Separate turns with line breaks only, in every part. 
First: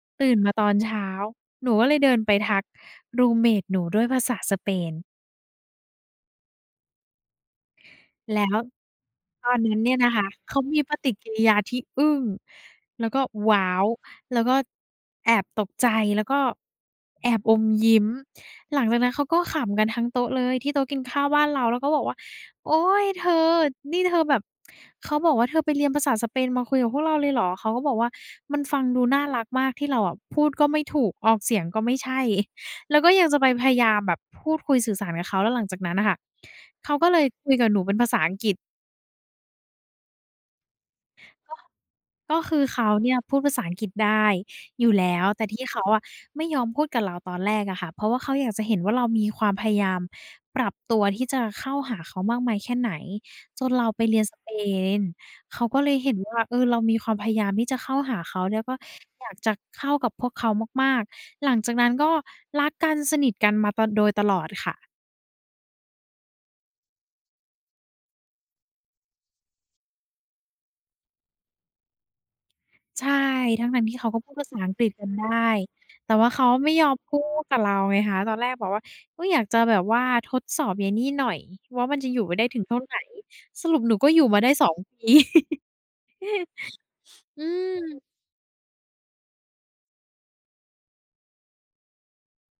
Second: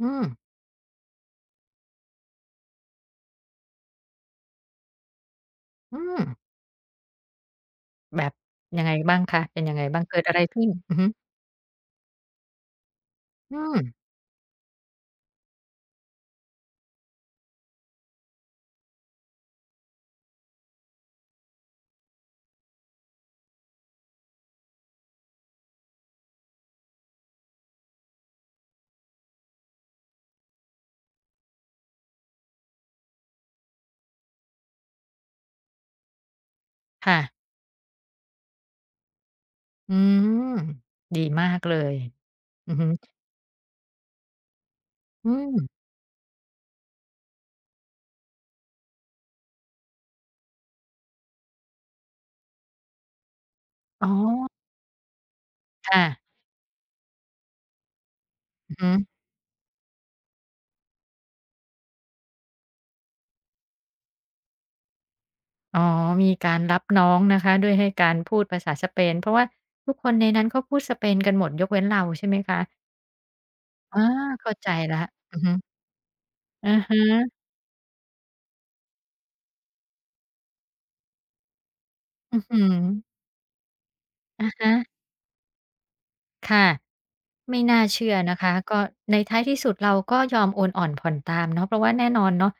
อื
ตื
ม
่นมาตอนเช้า หนูก็เลยเดินไปทัก รูมเมต หนูด้วยภาษาสเปน
อืม แบบ
แล้ว
ยังไงบ้างคะ
ตอ
เป
น
็น
น
ยั
ั
ง
้
ไ
น
ง
เนี่
บ
ย
้าง
น
เ
ะ
กิ
ค
ด
ะ
อะไร
เข
ขึ
า
้น?
มี
อ
ป
ือฮึ
ฏิกิริยาที่อึ้ง แล้วก็ ว
อื
้าว!
ม
แล้วก็แอบตกใจ แล้วก็แอบอมยิ้ม หลังจากนั้นเขาก็ขำกันทั้งโต๊ะเลย ที่โต๊ะกินข้าวบ้านเรา แล้วก็บอกว่า โอ๊ย เธอ นี่เธอแบบ เขาบอกว่า เธอไปเรียนภาษาสเปนมาคุยกับพวกเราเลยเหรอ เขาก็บอกว่ามันฟังดูน่ารักมาก ที่เราอะพูดก็ไม่ถูก ออกเสียงก็ไม่ใช่ แล้วก็ยังจะไปพยายามแบบพูดคุยสื่อสารกับเขา แล้วหลังจากนั้นน่ะค่ะ เขาก็
ค
เ
่
ลย
ะ
คุยกับหนูเป็นภาษาอังกฤษ
อืม ดีมา
ก็
กเลย
ก็คือ
อือ
เข
ฮึ
าเนี่ยพูดภาษาอังกฤษได้อยู่แล้ว
อื
แต่ที
ม
่เขาอะไม่ยอมพูดกับเราตอนแรกอะค่ะ เพราะว่าเขาอยากจะเห็นว่า เรามีความพยายามปรับตัวที่จะเข้าหาเขามากมายแค่ไหน จนเราไป
อ๋
เรียนสเ
อ
ปน เขาก็เล
ค
ย
่
เห็
ะ
นว่า เออ เรามีความพยายามที่จะเข้าหาเขา แล้วก
อื
็
อฮึ
อยากจะเข้ากับพวกเขามาก ๆ หลังจากนั้น ก็รักกันสนิทกันมาตะ โดยตลอดค่ะ
อ๋อ มีการรับน้องนะคะ ด้วยให้ การพูดภาษาสเปน เพราะว่าทุกคนในนั้นเขาพูดสเปนกันหมด ยกเว้นเราใช่ไหมคะ?
ใช่ ทั้ง ๆ ที
อ
่
๋อ
เขาก็พูดภ
เ
า
ข้า
ษา
ใ
อ
จ
ังกฤษ
แล้ว
กันได้
อือฮึ
แต่ว่าเขาไ
อ
ม่
ะ
ยอ
ฮ
มพู
ะ
ดกับเราไงคะ ตอนแรกแบบว่าก็อยากจะแบบว่าทดสอบยัยนี่หน่อยว่า มันจะอยู่ไป
อื้
ได
อ
้
ฮ
ถ
ื
ึงเท่าไหน
อ
สรุปหนูก็อยู่มา
อ
ได้
ะฮ
2
ะ
ปี อืม
ค่ะ
อื
ไม่น่าเช
ม
ื่อนะคะ ก็ในท้ายที่สุด เราก็ยอมโอนอ่อนผ่อนตามเนาะ เพราะว่าแน่นอนเนาะ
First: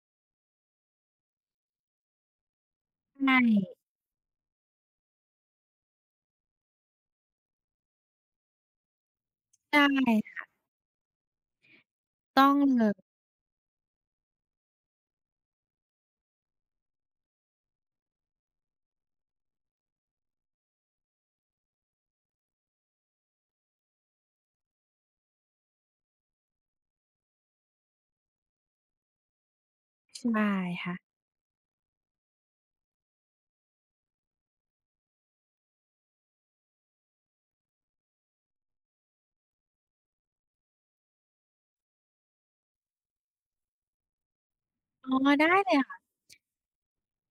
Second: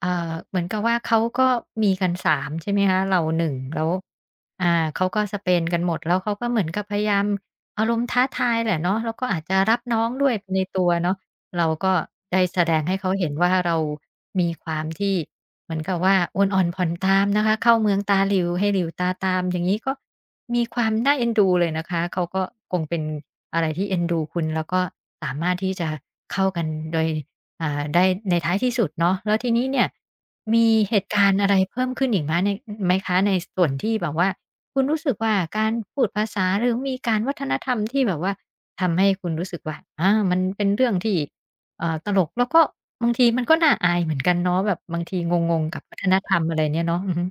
เอ่อ เหมือนกับว่า เขาก็มีกัน 3 ใช่ไหมคะ เรา
ไม
1
่
แล้ว อ่า เขาก็สเปนกันหมด แล้วเขาก็เหมือนกับพยายาม อารมณ์ท้าทายแหละเนาะ แล้วก็อาจจะ
ใ
ร
ช
ั
่
บน้องด้
ค
วย
่
ไ
ะ
ปในตัวเนาะ เราก็ได
ต
้
้อง
แสดงให
ล
้เขาเห็นว่า เรามีความที่เหมือนกับว่า โอนอ่อนผ่อนตามนะคะ เข้าเมืองตาหลิ่วให้หลิ่วตาตามอย่างงี้ ก็มีความน่าเอ็นดูเลยนะคะ เขาก็คงเป็นอะไรที่เอ็นดูคุณ แล้วก็สามารถที่จะเข้ากันโดย อ่า ได้ในท้ายที่สุดเนาะ แล้วทีนี้เนี่ย
ใช่
มี
ค่
เ
ะ
หตุการณ์อะไรเพิ่มขึ้นอีกไหมใน ไหมคะ? ในส่วนที่แบบว่าคุณรู้สึกว่า การพูดภาษา หรือมีการวัฒนธรรมที่แบบว่า ทำให้คุณรู้สึกว่า อา มันเป็นเรื่องที่ เอ่อ ตลก แล้วก็บางทีมันก็น่าอายเหมือนกันเนาะแบบบาง
อ๋
ท
อ
ี
ได้
งง
เล
ๆ ก
ย
ับ
ค
ว
่
ั
ะ
ฒนธรรม อะไรเนี่ยเนาะ อือฮึ